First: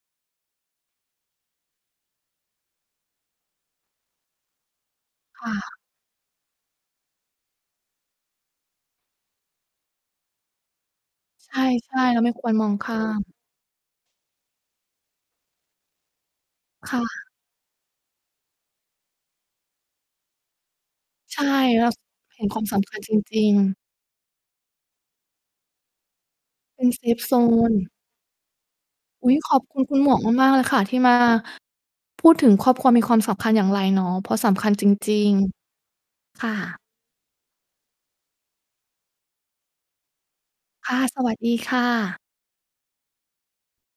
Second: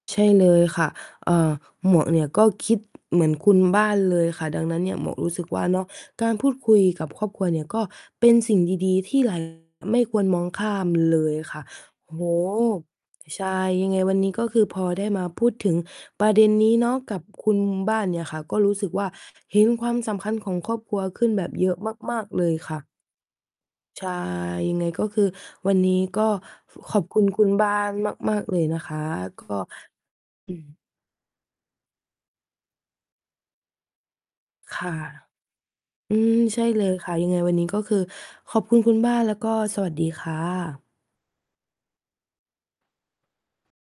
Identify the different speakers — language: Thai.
Speaker 1: ใช่เลยค่ะ เอ่อ หมวกเนี่ยก็คิดเหมือนคุณบ้านเลยค่ะ ดังนั้นเนี่ย หมวกรู้ส
Speaker 2: ค
Speaker 1: ึก
Speaker 2: ่
Speaker 1: ว่า
Speaker 2: ะ
Speaker 1: เนาะ การพูดคุยกับครอบครัวเนี่ยก็เป็นสิ่งดี ๆ ที่ เรา ไม่ควรมองข้ามเลย
Speaker 2: ใช
Speaker 1: ค่ะ
Speaker 2: ่
Speaker 1: โอ
Speaker 2: ๆ
Speaker 1: ้
Speaker 2: เรา
Speaker 1: โฮ
Speaker 2: ไม่ควรมองข้าม
Speaker 1: ใช่ ยังไงวันนี้ก็คือพอได้มาพูดถึงประเด็นนี้เน
Speaker 2: ค
Speaker 1: าะ
Speaker 2: ่
Speaker 1: กั
Speaker 2: ะ
Speaker 1: บคุณบ้านเนี่ยค่ะก็รู้สึกว่า เห็นความสำคัญของครอบครัวขึ้น
Speaker 2: ใช
Speaker 1: แบ
Speaker 2: ่
Speaker 1: บเยอะ
Speaker 2: เรา
Speaker 1: มาก
Speaker 2: เ
Speaker 1: ๆ
Speaker 2: ห
Speaker 1: เ
Speaker 2: ็
Speaker 1: ล
Speaker 2: น
Speaker 1: ย
Speaker 2: ความ
Speaker 1: ค
Speaker 2: ส
Speaker 1: ่ะ
Speaker 2: ำคัญจริง ๆ
Speaker 1: ใช่ ยังไงก็คือวันนี้ก็
Speaker 2: เป็น
Speaker 1: ขอ
Speaker 2: เซ
Speaker 1: บค
Speaker 2: ฟ
Speaker 1: ุณ
Speaker 2: โซ
Speaker 1: คุณบ้า
Speaker 2: น
Speaker 1: นมาก ๆ เลยนะคะ
Speaker 2: อุ๊ย
Speaker 1: ก็
Speaker 2: ขอบคุณคุณหมวกมา
Speaker 1: อื
Speaker 2: ก ๆ เลยค
Speaker 1: ม
Speaker 2: ่ะ ที่ มา พูดถึงครอบครัวมีความสำคัญอย่างไรเนาะ เพราะสำคัญ
Speaker 1: ค
Speaker 2: จ
Speaker 1: ่ะ
Speaker 2: ริง
Speaker 1: อืม
Speaker 2: ๆ ค่
Speaker 1: ใช่
Speaker 2: ะ
Speaker 1: เลยค่ะ ยังไงวันนี้ก็คือขอบคุณคุณบ้าน แล้วก็สวัสดีค่ะ
Speaker 2: ค่ะ สวัสดีค่ะ